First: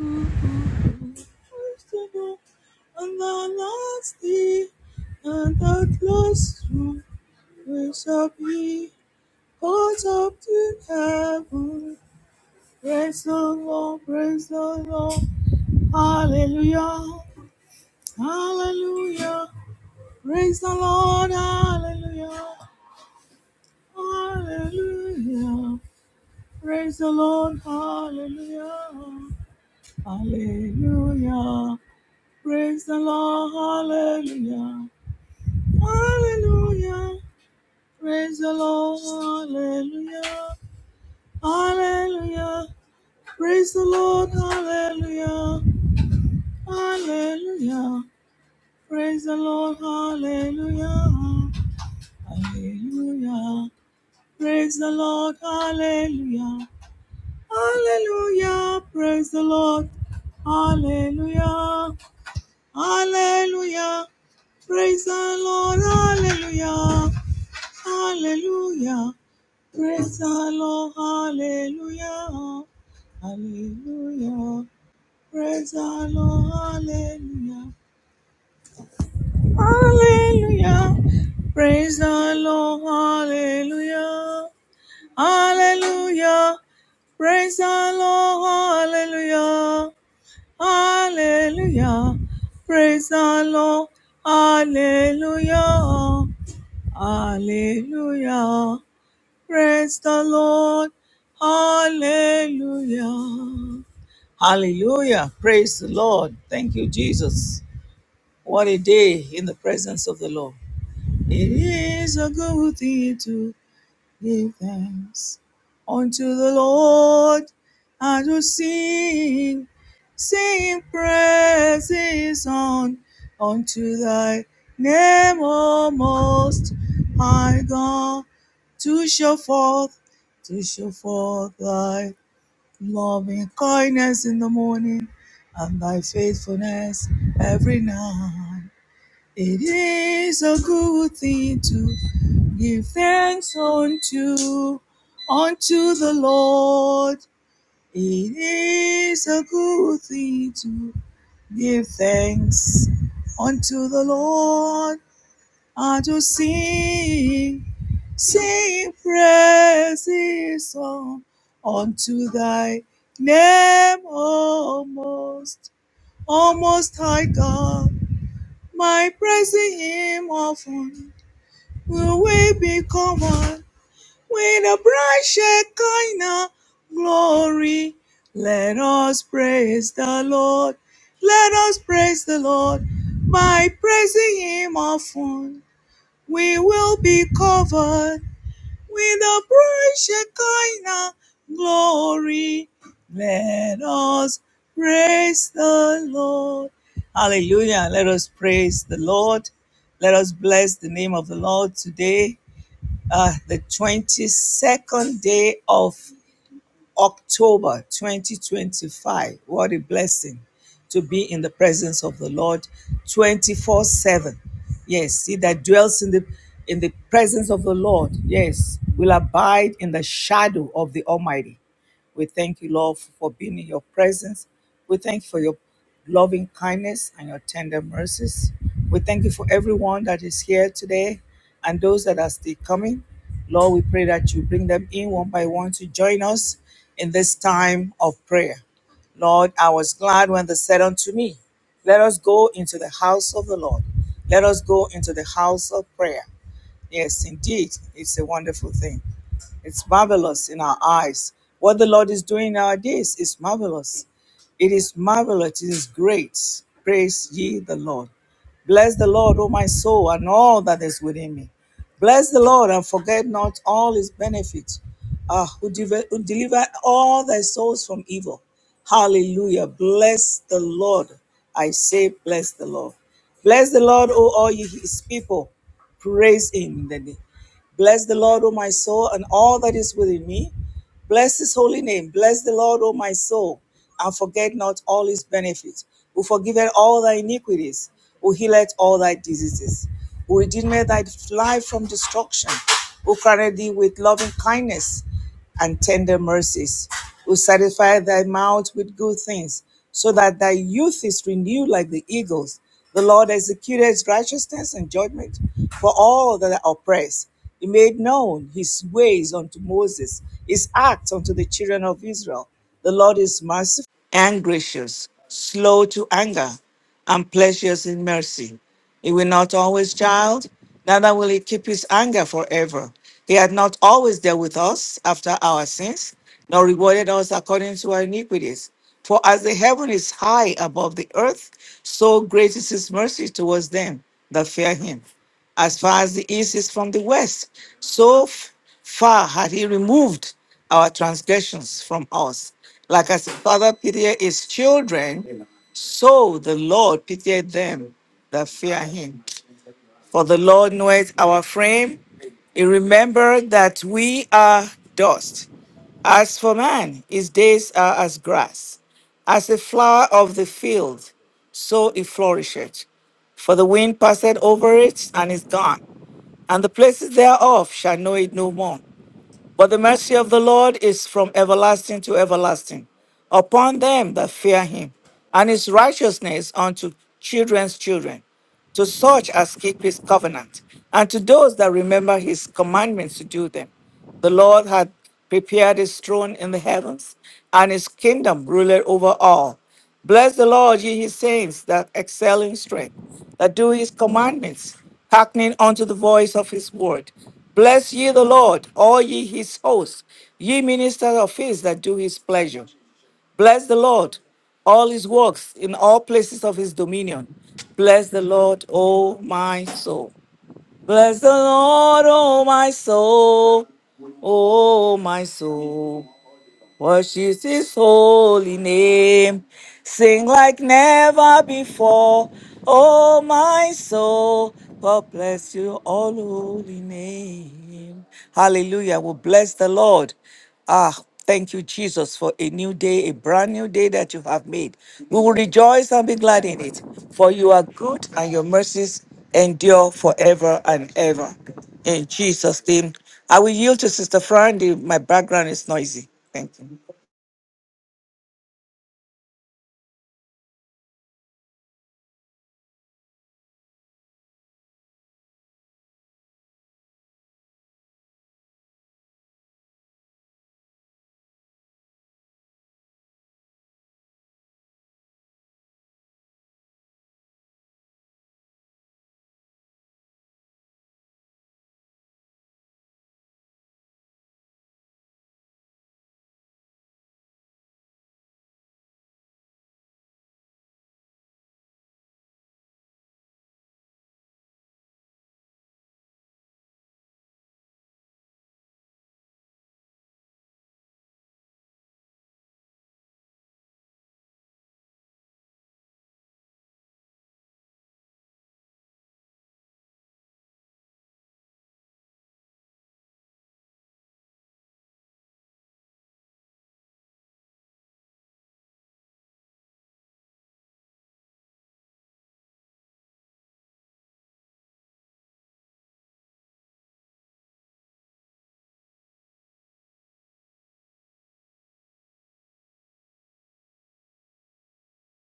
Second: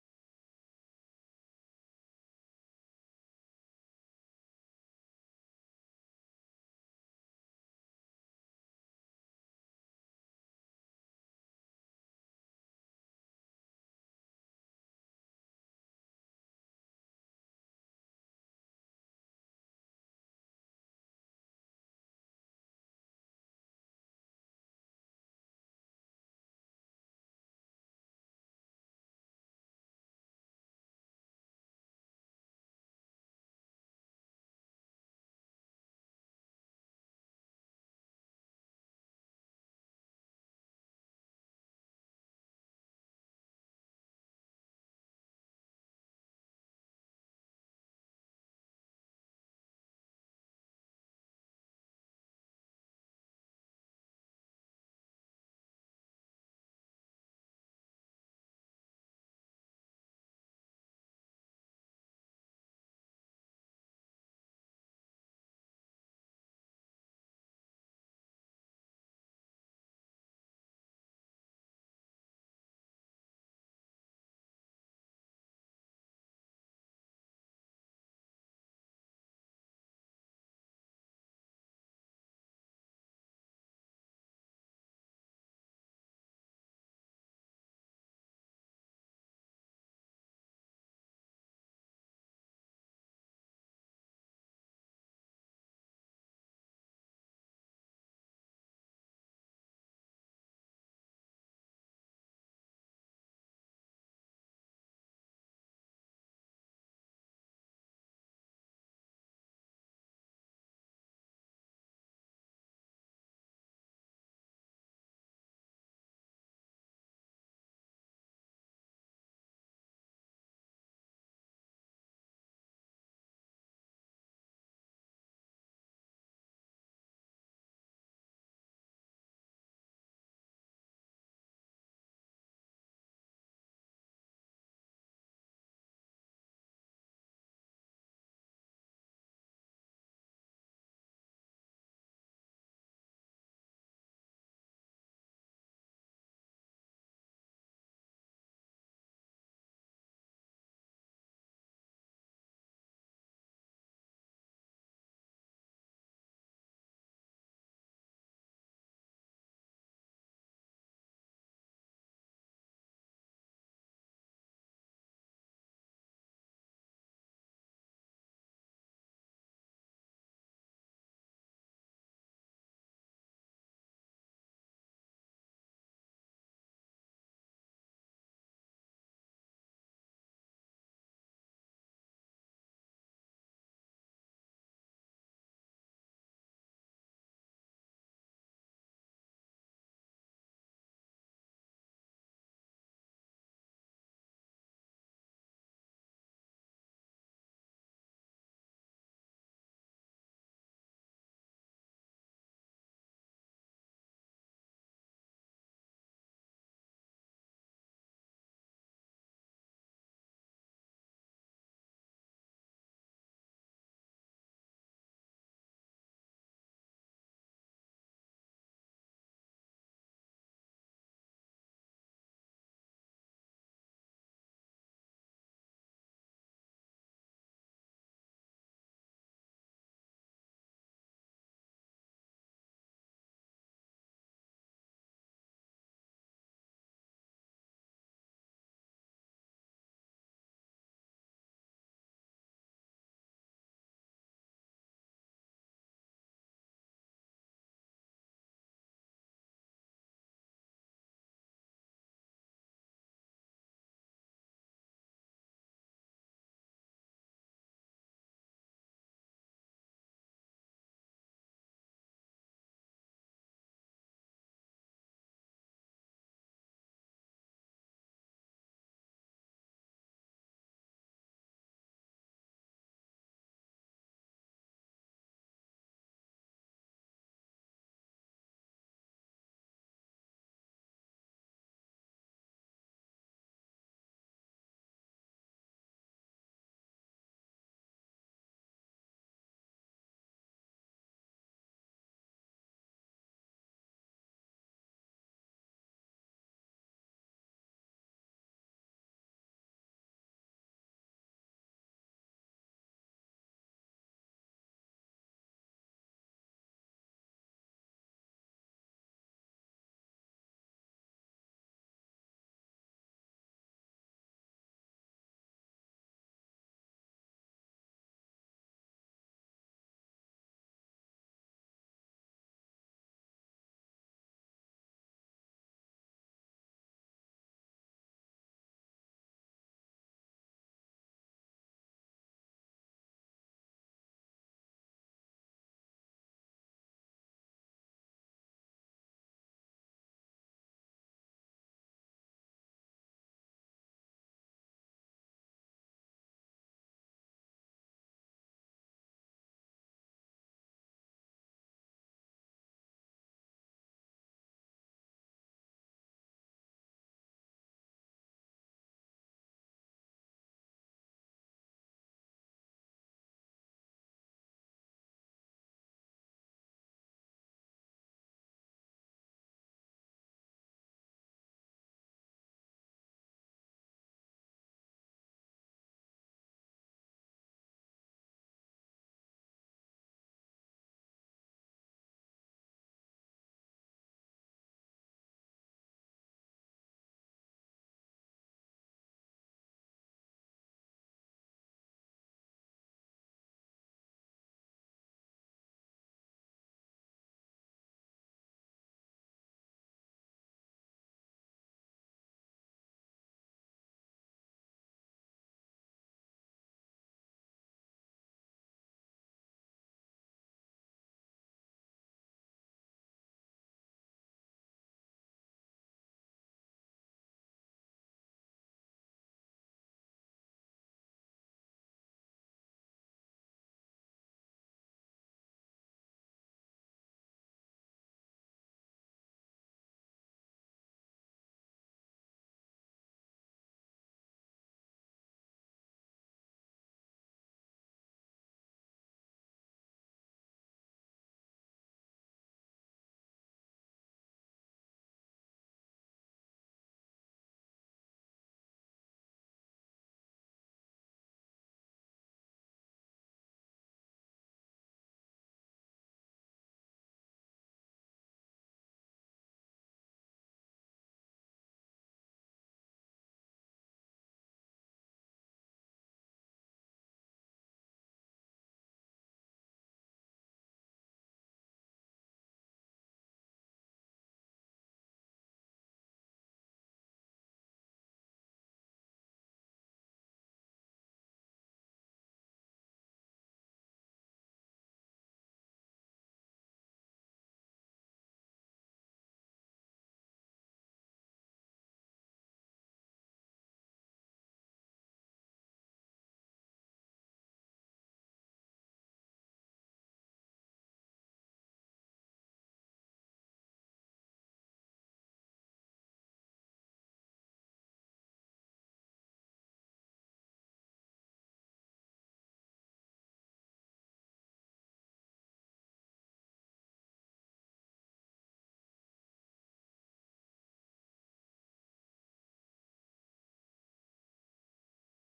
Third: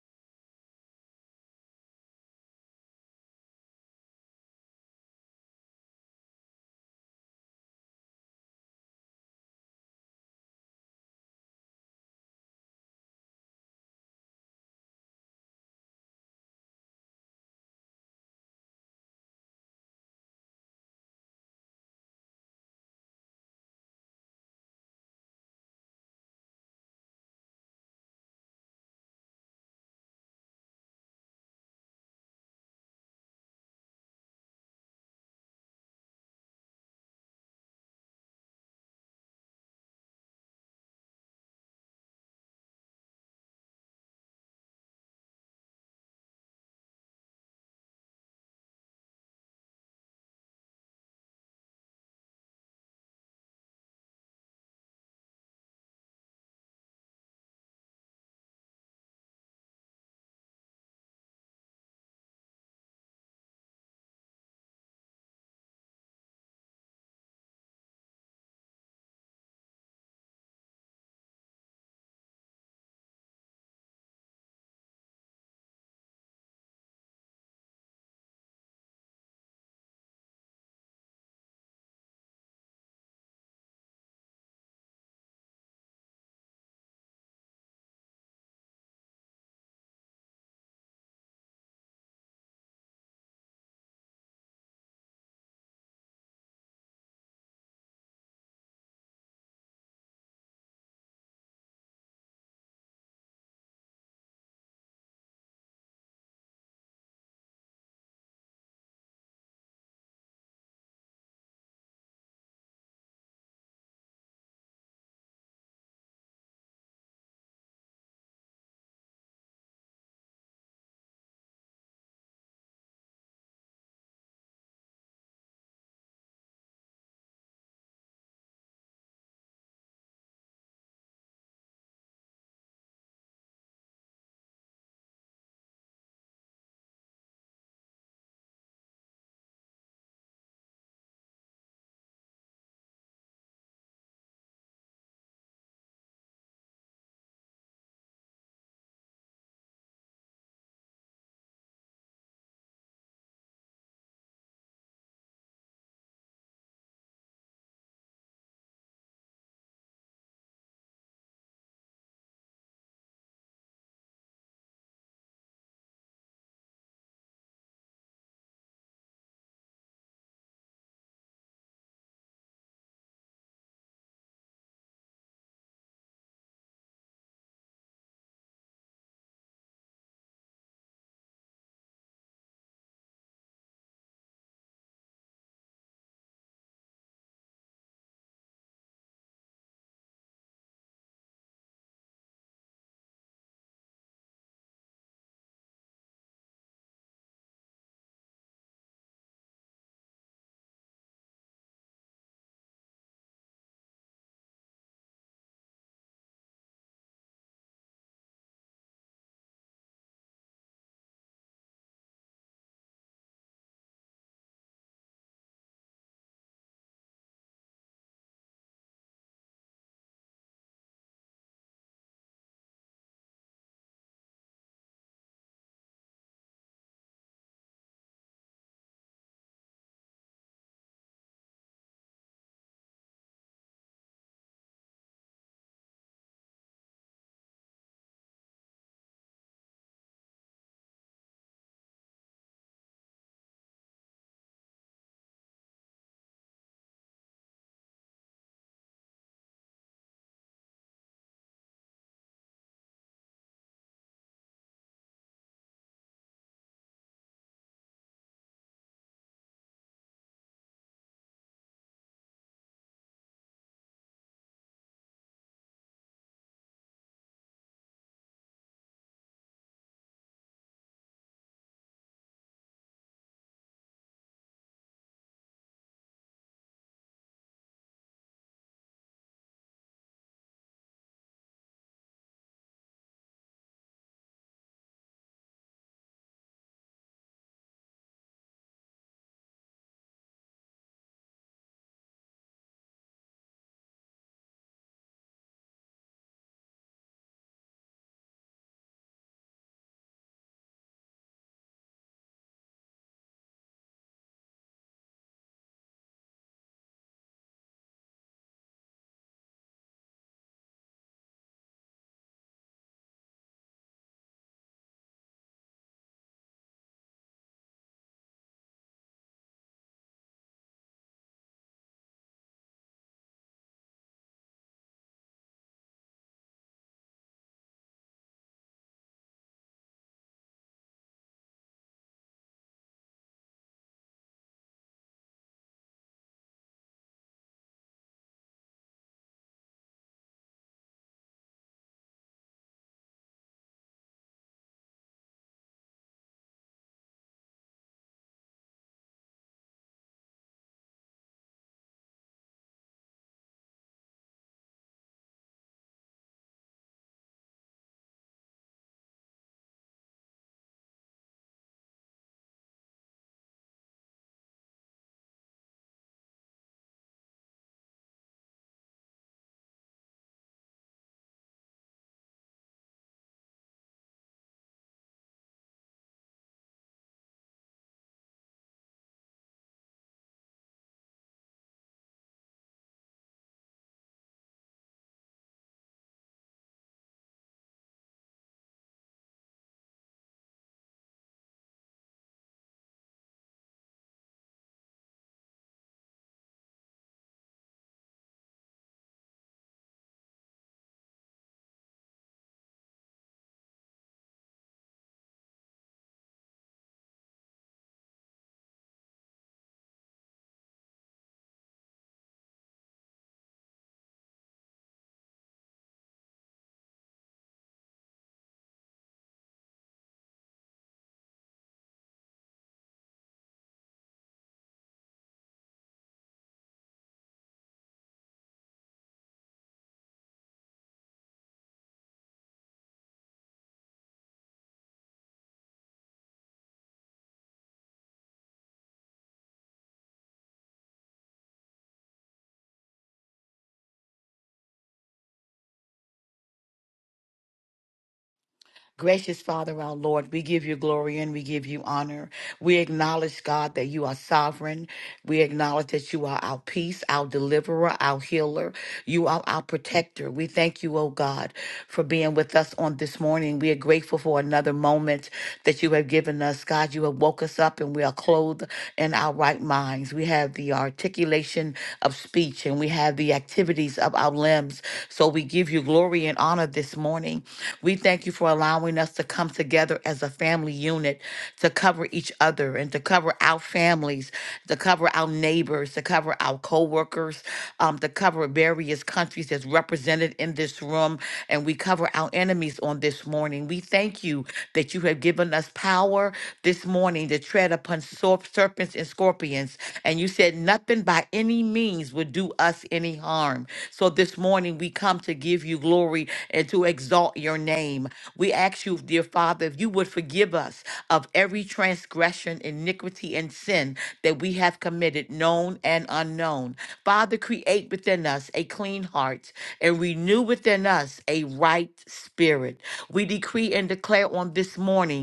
And the last day, and at last we shall be caught up to heaven. Praise the Lord, praise the Lord, hallelujah, hallelujah. Praise the Lord, hallelujah, hallelujah. Praise the Lord, hallelujah, hallelujah. Praise the Lord, hallelujah. Hallelujah. Praise the Lord. Hallelujah. Hallelujah. Praise the Lord. Hallelujah. Hallelujah. Praise the Lord. Hallelujah. Hallelujah. Praise the Lord. Hallelujah. Hallelujah. Praise the Lord. Hallelujah. Hallelujah. Praise the Lord. Hallelujah. Hallelujah. Praise the Lord, hallelujah, hallelujah. Praise the Lord, hallelujah, hallelujah. Praise the Lord, hallelujah, hallelujah. Praise the Lord, hallelujah, hallelujah. Praise the Lord, hallelujah, hallelujah. Praise the Lord. Hallelujah. Hallelujah. Praise the Lord. Thank you, Jesus. What a day in the presence of the Lord. It is a good thing to Give thanks unto the Lord and to sing, sing praises on unto thy name, O most high God, to show forth, to show forth thy loving kindness in the morning and thy faithfulness every night. It is a good thing to. Give thanks unto unto the Lord. It is a good thing to give thanks unto the Lord and to sing, sing praises song unto thy name, O most, O most high God. My praising him often will we be common with a bright Shekinah glory, let us praise the Lord. Let us praise the Lord. By praising Him often, we will be covered with a bright Shekinah glory. Let us praise the Lord. Hallelujah. Let us praise the Lord. Let us bless the name of the Lord today uh, the 22nd day of October 2025. What a blessing to be in the presence of the Lord 24 7. Yes, he that dwells in the in the presence of the Lord, yes, will abide in the shadow of the Almighty. We thank you, Lord, for being in your presence. We thank you for your loving kindness and your tender mercies. We thank you for everyone that is here today and those that are still coming. Lord, we pray that you bring them in one by one to join us in this time of prayer. Lord, I was glad when they said unto me, Let us go into the house of the Lord. Let us go into the house of prayer. Yes, indeed. It's a wonderful thing. It's marvelous in our eyes. What the Lord is doing nowadays is marvelous. It is marvelous. It is great. Praise ye the Lord. Bless the Lord, O my soul, and all that is within me. Bless the Lord and forget not all his benefits, uh, who, deve- who deliver all thy souls from evil. Hallelujah. Bless the Lord. I say, bless the Lord. Bless the Lord, O all ye his people. Praise him. Bless the Lord, O my soul, and all that is within me. Bless his holy name. Bless the Lord, O my soul, and forget not all his benefits, who forgiveth all thy iniquities, who healeth all thy diseases, who redeemeth thy life from destruction, who crowned thee with loving kindness and tender mercies, who satisfy thy mouth with good things, so that thy youth is renewed like the eagles. The Lord executed his righteousness and judgment for all that are oppressed. He made known his ways unto Moses, his acts unto the children of Israel. The Lord is merciful and gracious, slow to anger, and plenteous in mercy. He will not always child, neither will he keep his anger forever. He had not always dealt with us after our sins, nor rewarded us according to our iniquities. For as the heaven is high above the earth, so great is his mercy towards them that fear him as far as the east is from the west. So f- far had he removed our transgressions from us. Like as the father pitied his children, so the Lord pitied them that fear him. For the Lord knoweth our frame. He remembered that we are dust. As for man, his days are as grass, as the flower of the field, so it flourisheth. For the wind passeth over it and is gone, and the places thereof shall know it no more. But the mercy of the Lord is from everlasting to everlasting upon them that fear him, and his righteousness unto children's children, to such as keep his covenant, and to those that remember his commandments to do them. The Lord had prepared his throne in the heavens, and his kingdom ruled over all. Bless the Lord, ye his saints that excel in strength, that do his commandments, hearkening unto the voice of his word. Bless ye the Lord, all ye his hosts, ye ministers of his that do his pleasure. Bless the Lord, all his works in all places of his dominion. Bless the Lord, O my soul. Bless the Lord, O my soul. O my soul. Worship his holy name. Sing like never before. Oh, my soul, God bless your all holy name. Hallelujah. We bless the Lord. Ah, thank you, Jesus, for a new day, a brand new day that you have made. We will rejoice and be glad in it, for you are good and your mercies endure forever and ever. In Jesus' name, I will yield to Sister Fran. the- My background is noisy. Thank you. Gracious Father, our Lord, we give you glory and we give you honor. We acknowledge, God, that you are sovereign. We acknowledge that you are our peace, our deliverer, our healer. You are our protector. We thank you, oh God, for being with us on this morning. We are grateful for another moment that you have given us. God, you have woke us up and we are clothed in our right minds. We have the articulation of speech and we have the activities of our limbs. So we give you glory and honor this morning. We thank you for allowing us to come together as a family unit to cover each other and to cover our families, to cover our neighbors, to cover our co-workers, um, to cover various countries that's represented in this room. And we cover our enemies on this morning. We thank you that you have given us power this morning to tread upon sor- serpents and scorpions and you said nothing by any means would do us any harm. So this morning we come to give you glory and to exalt your name. We ask you, dear Father, if you would forgive us of every transgression, iniquity, and sin that we have committed, known and unknown. Father, create within us a clean heart and renew within us a right spirit. We decree and declare on this morning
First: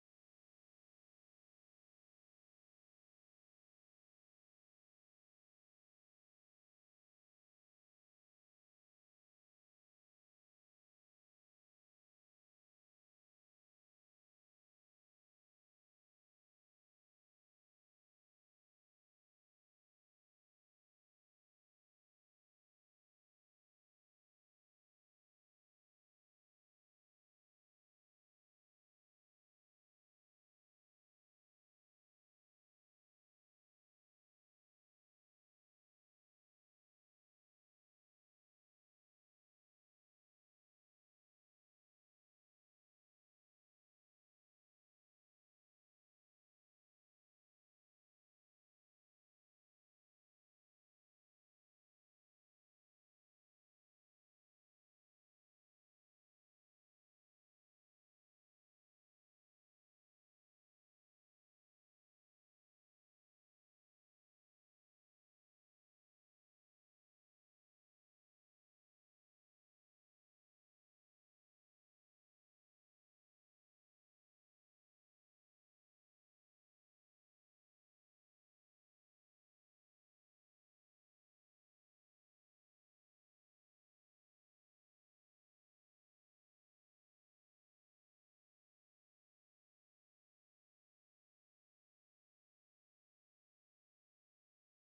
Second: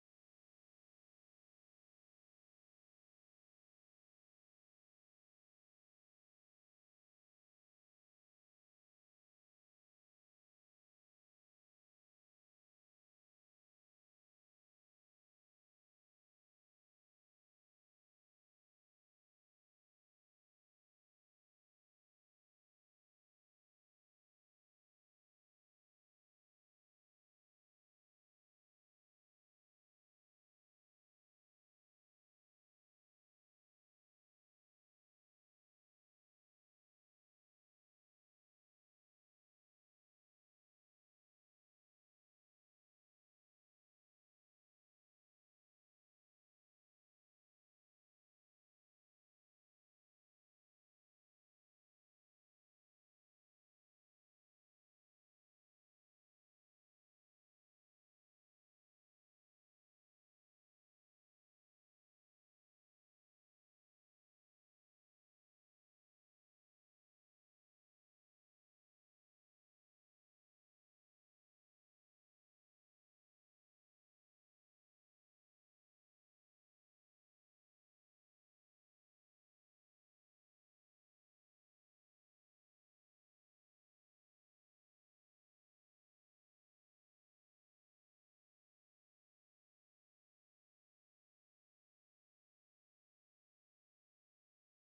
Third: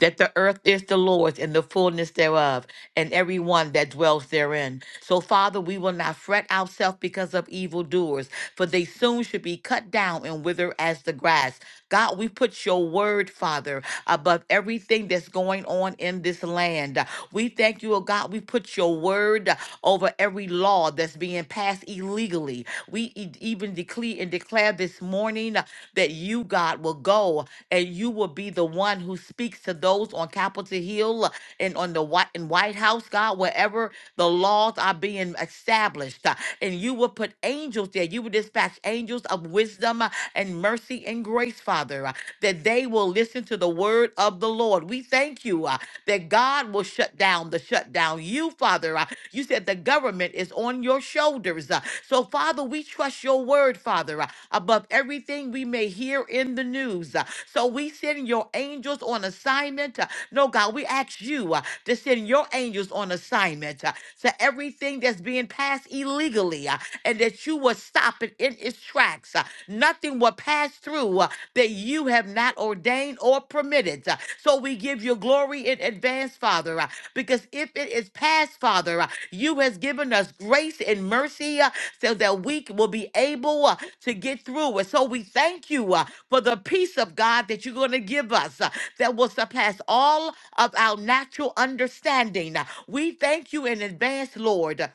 that the earth is the Lord's and the fullness thereof, and everyone that dwells therein. So, Father, we will not fret ourselves because of evildoers, for they soon should be cut down and wither as the grass. God, we put your word, Father, above everything that's going on in this land. We thank you, oh God. We put your word over every law that's being passed illegally. We e- even decree and declare this morning that you, God, will go and you will be the one who speaks to those on Capitol Hill and on the White, and White House, God, wherever the laws are being established. uh, And you will put angels there. You will dispatch angels of wisdom uh, and mercy and grace, Father, uh, that they will listen to the word of the Lord. We thank you uh, that God will shut down the shutdown. You, Father, uh, you said the government is on your shoulders shoulders. Uh, So, Father, we trust your word, Father, uh, above everything we may hear in the news. Uh, So, we send your angels on assignment. Uh, No, God, we ask you uh, to send your angels on assignment uh, to everything that's being passed illegally uh, and that you will stop it in its tracks. uh, Nothing will pass through uh, that you have not ordained or permitted. Uh, So we give you glory in advance, Father. uh, because if it is past, Father, uh, you has given us grace and mercy uh, so that we c- will be able uh, to get through. And so we thank you uh, for the peace of God that you're going to give us uh, that will surpass all of our natural understanding. Uh, We thank you in advance, Lord,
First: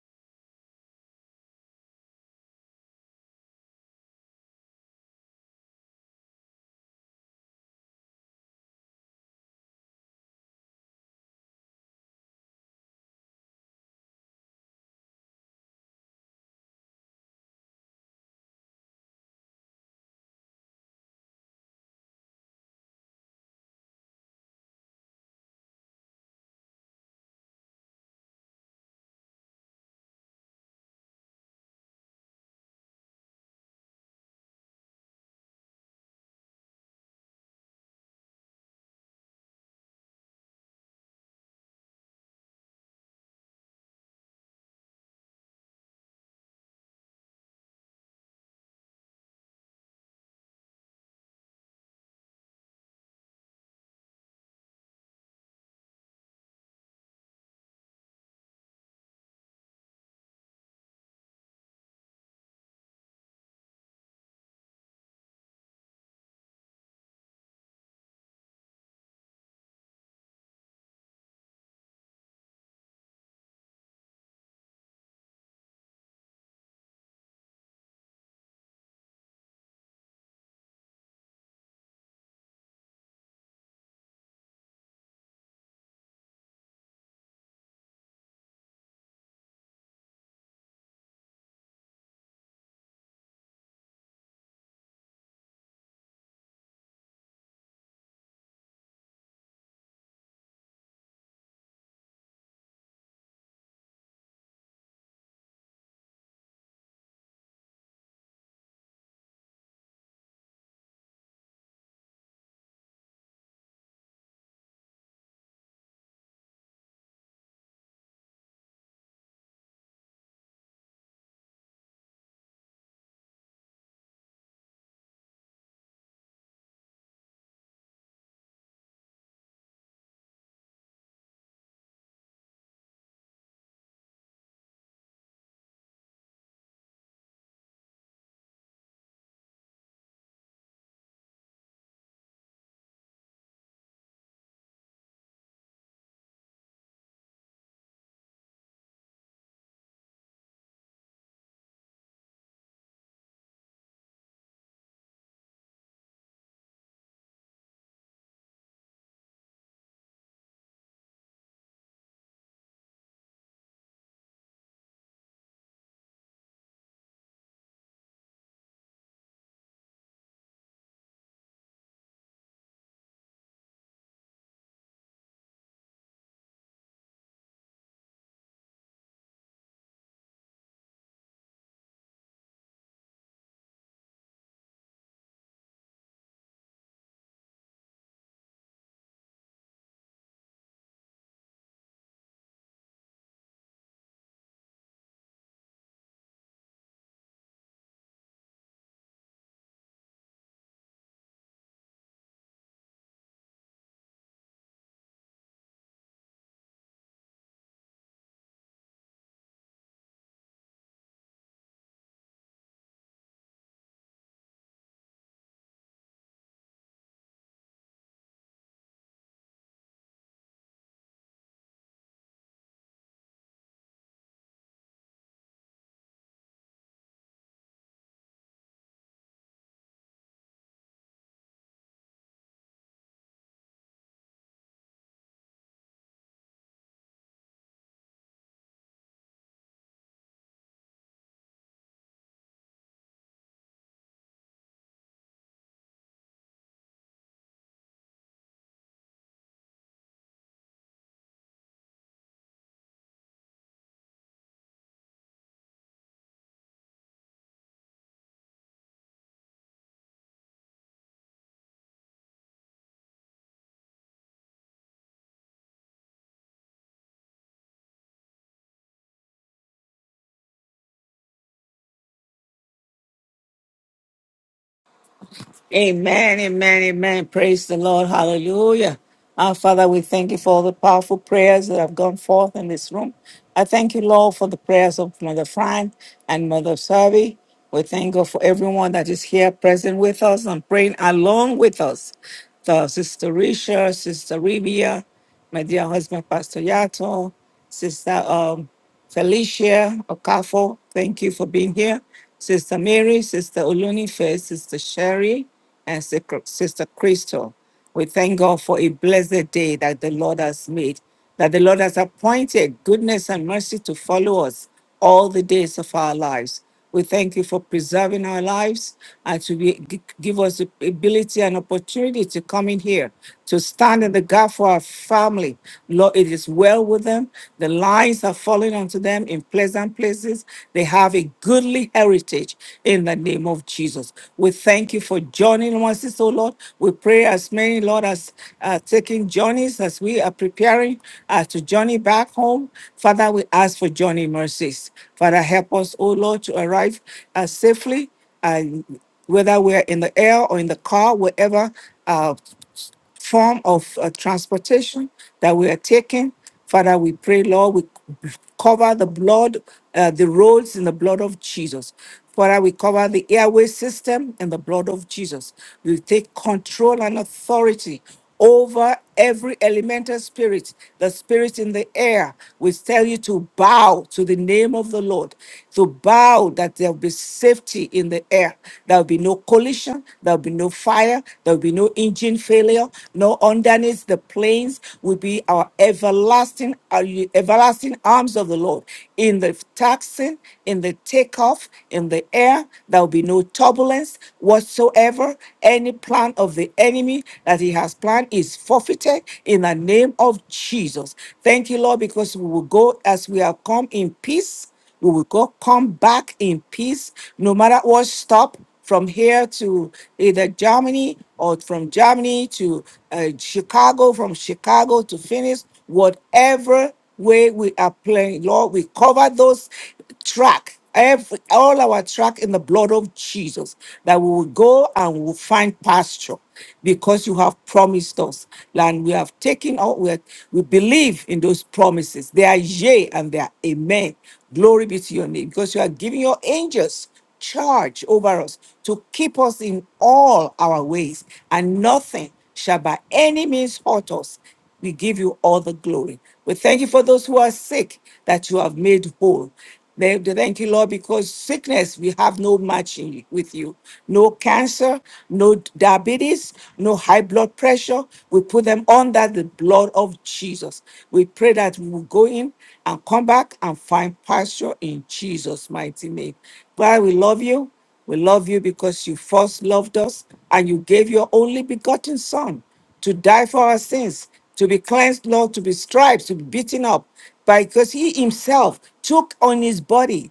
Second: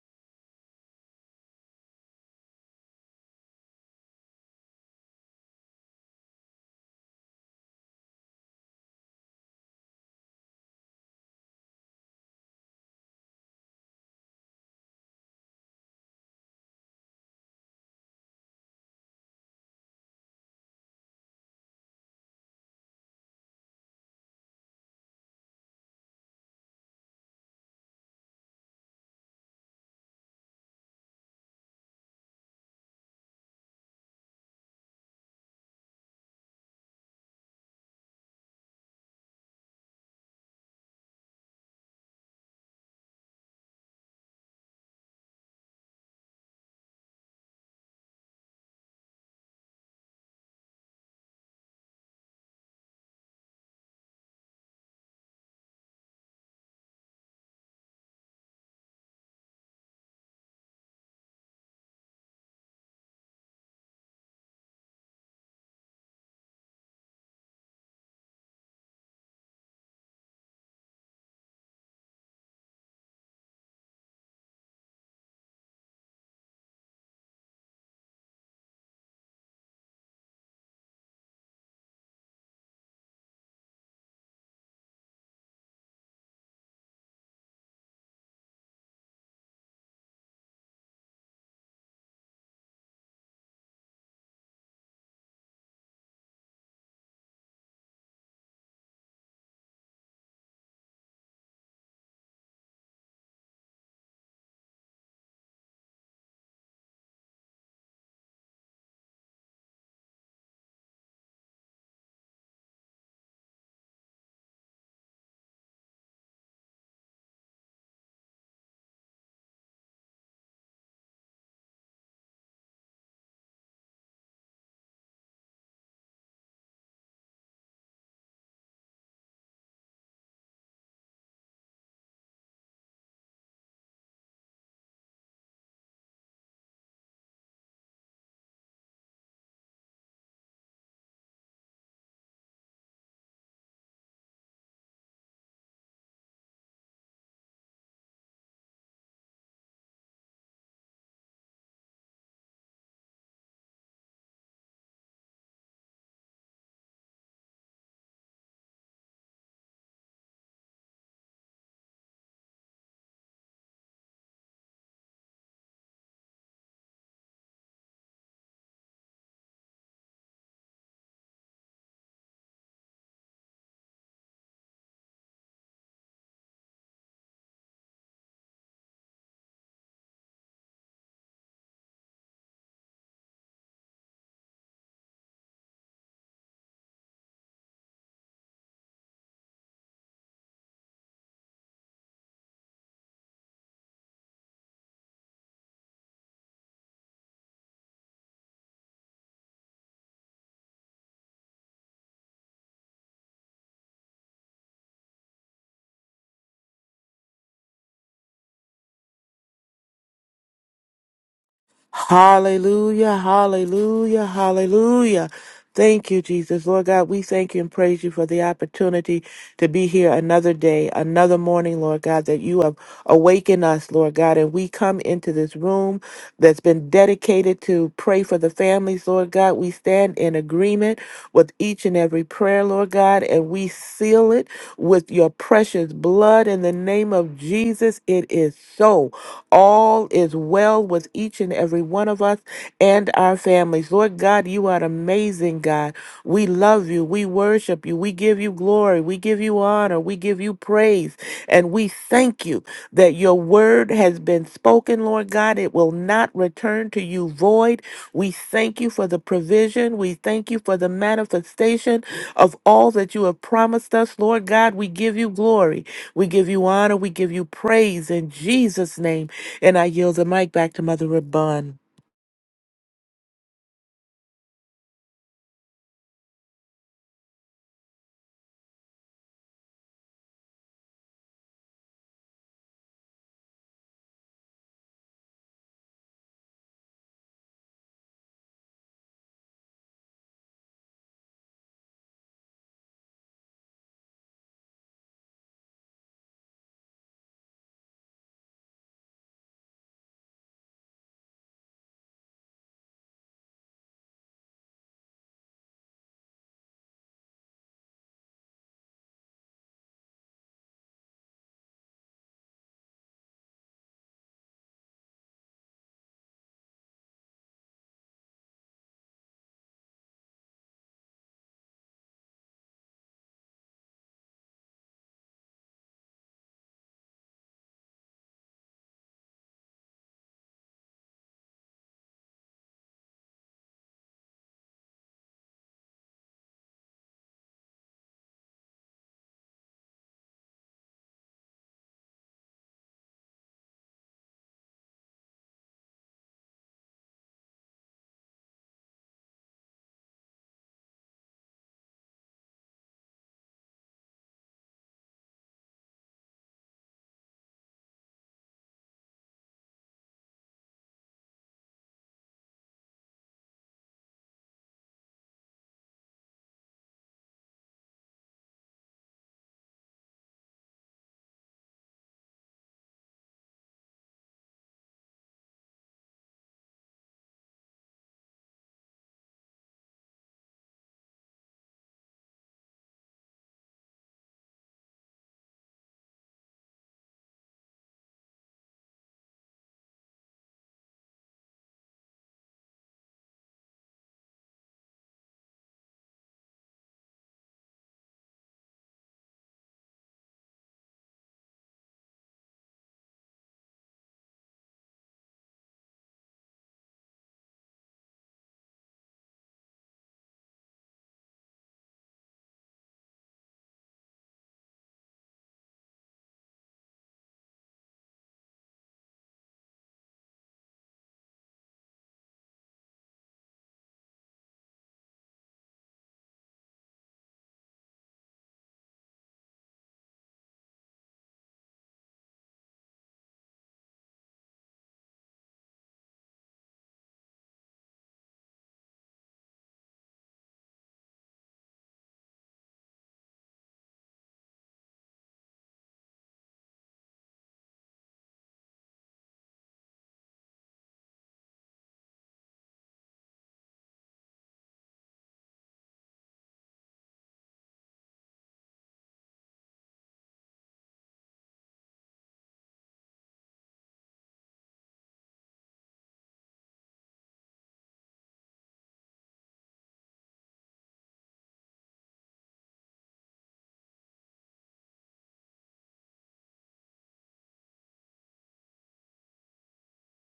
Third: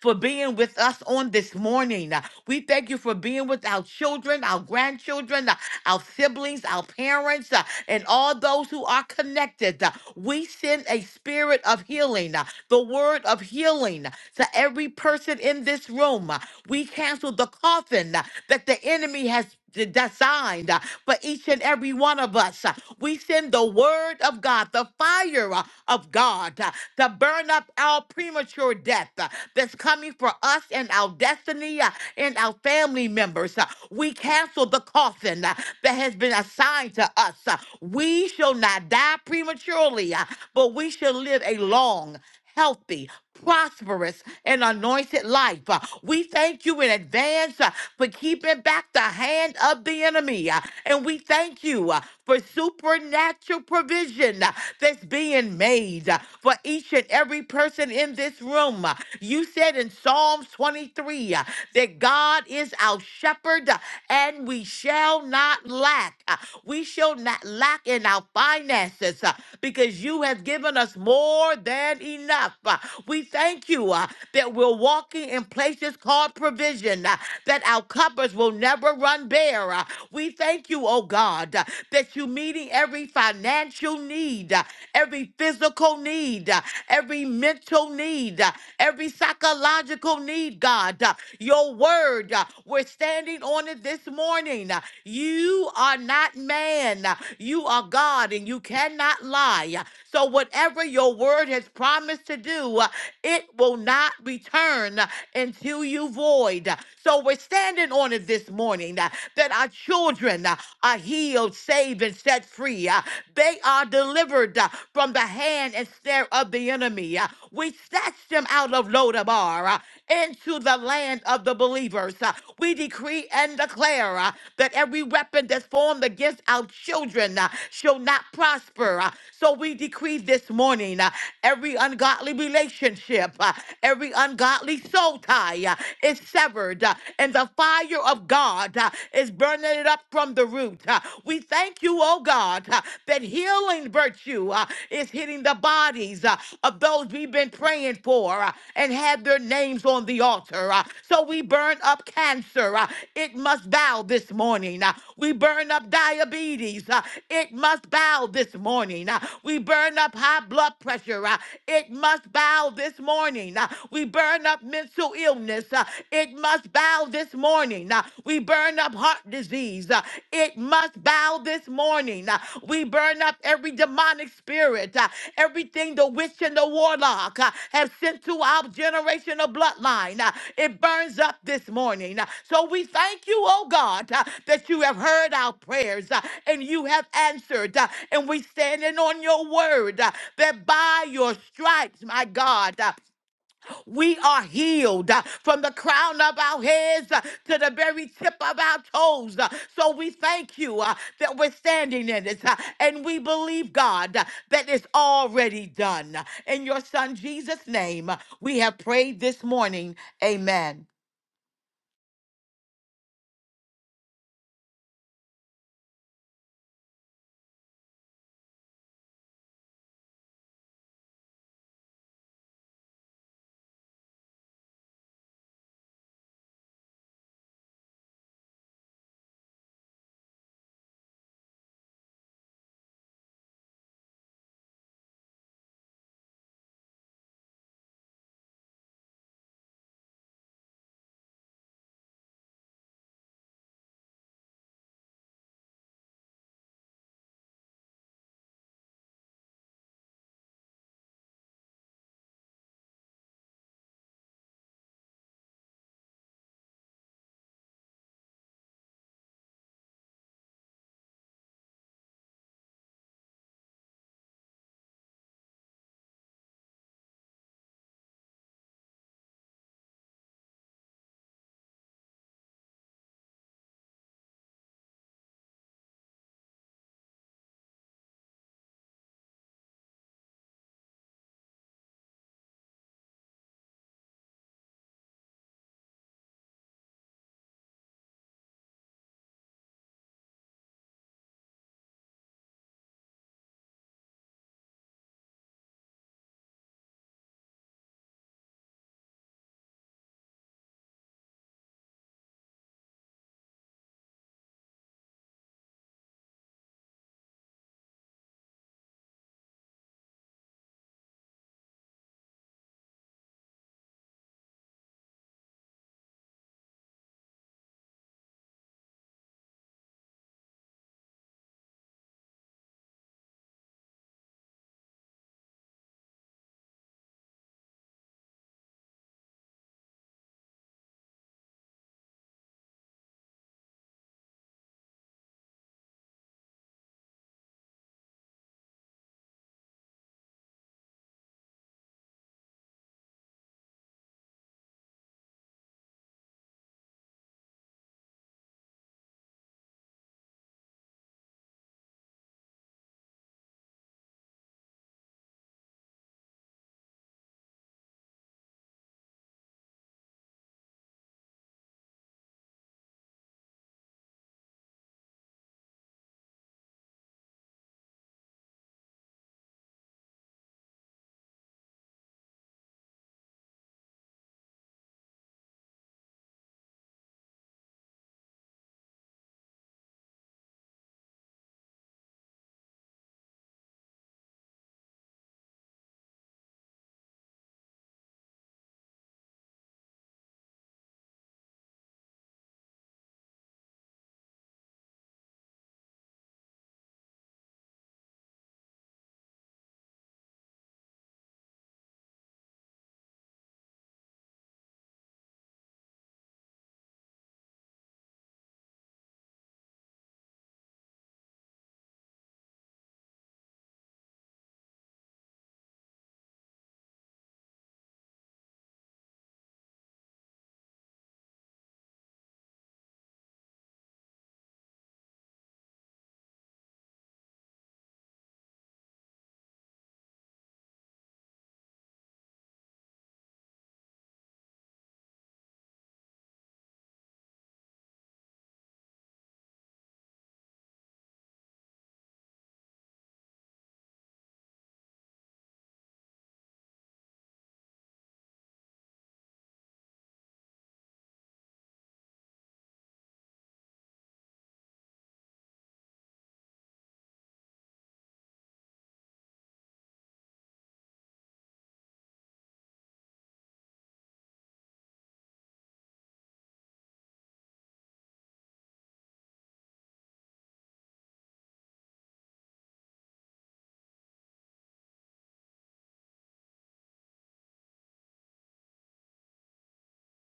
for being with us on this morning. Uh, We thank you for being with our children, our grandchildren, uh, our siblings, our parents, uh, and all those who are connected. Uh, We send a spirit of healing, uh, the word of healing to every person in this room. Uh, We cancel the coffin uh, that the enemy has d- designed uh, for each and every one of us. Uh, We send the word of God, the fire uh, of God, uh, to burn up our premature death uh, that's coming for us and our destiny uh, and our family members. Uh, We cancel the coffin uh, that has been assigned to us. Uh, We shall not die prematurely, uh, but we shall live a long healthy, prosperous, and anointed life. Uh, We thank you in advance uh, for keeping back the hand of the enemy. uh, And we thank you uh, for supernatural provision uh, that's being made uh, for each and every person in this room. Uh, You said in Psalms 23 uh, that God is our shepherd uh, and we shall not lack. Uh, We shall not lack lack in our finances uh, because you have given us more than enough. Uh, We thank you uh, that we're walking in places called provision, uh, that our cupboards will never run bare. Uh, We thank you, oh God, uh, that you're meeting every financial need, uh, every physical need, uh, every mental need, uh, every psychological need, God. Uh, Your word. uh, we're standing on it this morning. You are not man. You are God and you cannot lie. So, whatever your word has promised to do, it will not return until you void. So, we're standing on it this morning uh, that our children uh, are healed, saved, and set free. Uh, They are delivered uh, from the hand and snare of the enemy. Uh, We. We snatched them out of Lodabar uh, into the land of the believers. uh. We decree and declare uh, that every weapon that's formed against our children uh, shall not prosper. uh. So we decree this morning uh, every ungodly relationship, uh, every ungodly soul tie uh, is severed, uh, and the fire of God uh, is burning it up from the root. uh. We thank you, oh God. uh, uh, that healing virtue uh, is hitting the bodies uh, of those we've been praying for uh, and had their names on the altar. uh, So we burn up cancer. uh, It must bow this morning. uh, We burn up diabetes. uh, It must bow this morning. uh, We burn up high blood pressure. uh, It must bow this morning. uh, We burn up mental illness. uh, It must bow this morning morning. Uh, We burn up heart disease. Uh, It must bow this morning. Uh, We burn up every demonic spirit, uh, everything the witch and the warlock uh, have sent to our generational bloodline. Uh, It burns up this morning. Uh, So we thank you, oh God, uh, that you have heard our prayers uh, and you have answered. uh, And we standing on your word uh, that by your stripes, my God. uh, we are healed uh, from the crown of our heads uh, to the very tip of our toes. uh, So we thank you uh, that we're standing in it. uh, And we believe, God, uh, that it's already done. In your son Jesus' name, uh, we have prayed this morning. Amen. Hallelujah, hallelujah, hallelujah. Thank you, Jesus. Lord God, we thank you and praise you for the opportunity to be here another day, another morning, Lord God, that you have awakened us, Lord God, and we come into this room that's been dedicated to pray for the families, Lord God. We stand in agreement with each and every prayer, Lord God, and we seal it with your precious blood in the name of Jesus. It is so. All is well with each and every one of us and our families. Lord God, you are an amazing God. We love you. We worship you. We give you glory. We give you honor. We give you praise. And we thank you that your word has been spoken, Lord God. It will not return to you void. We thank you for the provision. We thank you for the manifestation of all that you have promised us, Lord God. We give you glory. We give you honor. We give you praise in Jesus' name. And I yield the mic back to Mother Rabun. Amen, amen, amen. Praise the Lord. Hallelujah. Our Father, we thank you for all the powerful prayers that have gone forth in this room. I thank you, Lord, for the prayers of Mother Fran and Mother Savi. We thank God for everyone that is here present with us and praying along with us. The Sister Risha, Sister Rivia, my dear husband, Pastor Yato, Sister um, Felicia Okafo, thank you for being here. Sister Mary, Sister Olunife, Sister Sherry, and Sic- Sister Crystal. We thank God for a blessed day that the Lord has made, that the Lord has appointed goodness and mercy to follow us all the days of our lives. We thank you for preserving our lives and to be, gi- give us the ability and opportunity to come in here, to stand in the gap for our family. Lord, it is well with them. The lines are falling onto them in pleasant places. They have a goodly heritage in the name of Jesus. we thank you for joining us, oh Lord. We pray as many, Lord, as uh, taking journeys as we are preparing uh, to journey back home. Father, we ask for journey mercies. Father, help us, oh Lord, to arrive uh, safely. Uh, whether we're in the air or in the car, wherever uh, form of uh, transportation that we are taking. Father, we pray, Lord, we cover the blood, uh, the roads in the blood of Jesus. Father, we cover the airway system in the blood of Jesus. We take control and authority over every elemental spirit, the spirit in the air. We tell you to bow to the name of the Lord, to bow that there'll be safety in the air. There'll be no collision, there'll be no fire, there'll be no engine failure, no underneath the planes will be our everlasting, our everlasting arms of the Lord. In the taxing, in the takeoff, in the air, there'll be no turbulence whatsoever. Any plan of plan of the enemy that he has planned is forfeited in the name of Jesus. Thank you, Lord, because we will go as we have come in peace. We will go come back in peace, no matter what stop from here to either Germany or from Germany to uh, Chicago, from Chicago to Phoenix, whatever way we are playing. Lord, we cover those track every all our track in the blood of Jesus that we will go and we will find pasture because you have promised us and we have taken out we, we believe in those promises they are yea and they are amen glory be to your name because you are giving your angels charge over us to keep us in all our ways, and nothing shall by any means hurt us. We give you all the glory. We thank you for those who are sick that you have made whole. They- they Thank you, Lord, because sickness, we have no match matching with you. No cancer, no diabetes, no high blood pressure. We put them under the blood of Jesus. We pray that we will go in and come back and find pasture in Jesus' mighty name. God, we love you. We love you because you first loved us and you gave your only begotten Son to die for our sins, to be cleansed, Lord, to be striped, to be beaten up, because he himself took on his body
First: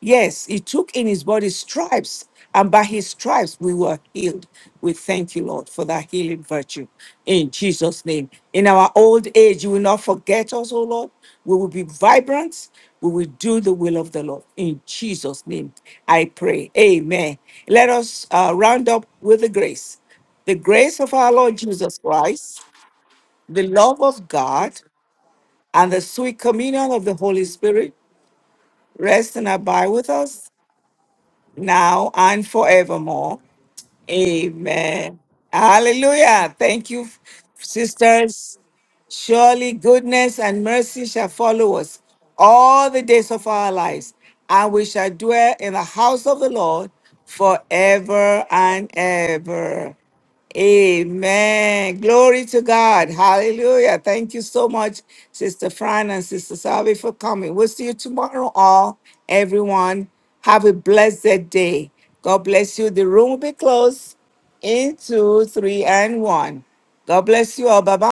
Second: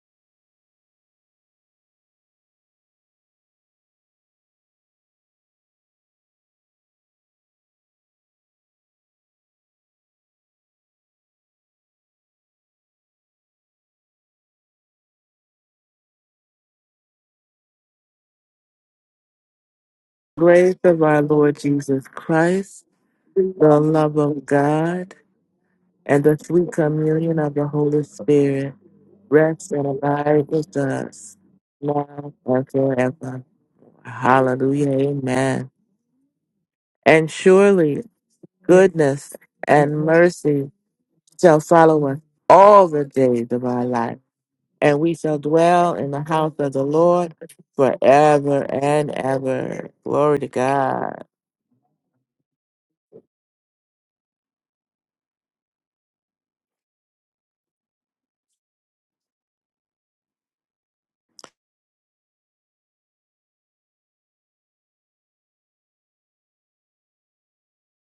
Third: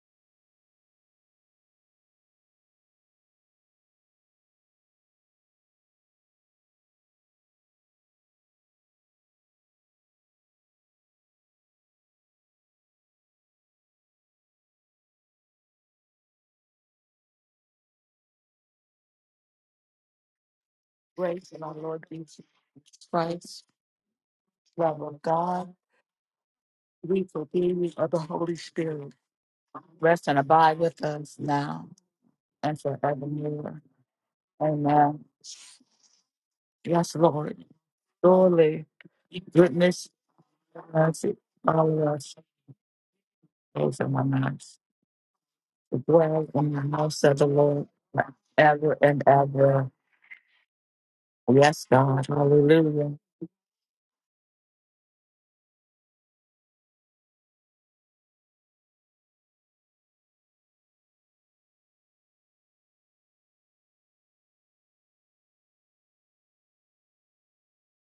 Yes, he took in his body stripes, and by his stripes we were healed. We thank you, Lord, for that healing virtue in Jesus' name. In our old age, you will not forget us, O Lord. We will be vibrant. We will do the will of the Lord. In Jesus' name, I pray. Amen. Let us uh, round up with the grace. The Grace grace of of our our Grace Lord Lord of our Jesus Lord Jesus Jesus Christ, Christ, Christ, the the love love of of God, love God, of God, and the and the sweet sweet communion of the we communion Holy of forgive the you Spirit Holy of the Holy Spirit Spirit. rest and rest and abide with Rest and us abide with abide with us us now now now and and and forevermore. forever. forevermore. Hallelujah. Amen. Amen. Amen. Hallelujah. Thank you, Yes, And Lord. surely sisters. Surely, goodness Surely and goodness goodness and mercy and mercy shall mercy shall follow us follow follow us us all all the the days of days of our our those in lives, life, my and nights, we and shall we shall dwell in the dwell to in the house of dwell the house in of the Lord the house Lord of the Lord forever forever and forever and and ever. ever. ever. Glory to God. Yes, Amen. God. Glory to God. Hallelujah. Hallelujah. Thank you so much, Sister Fran and Sister Salvi, for coming. We'll see you tomorrow, all. Everyone, have a blessed day. God bless you. The room will be closed in two, three, and one. God bless you all. Bye bye.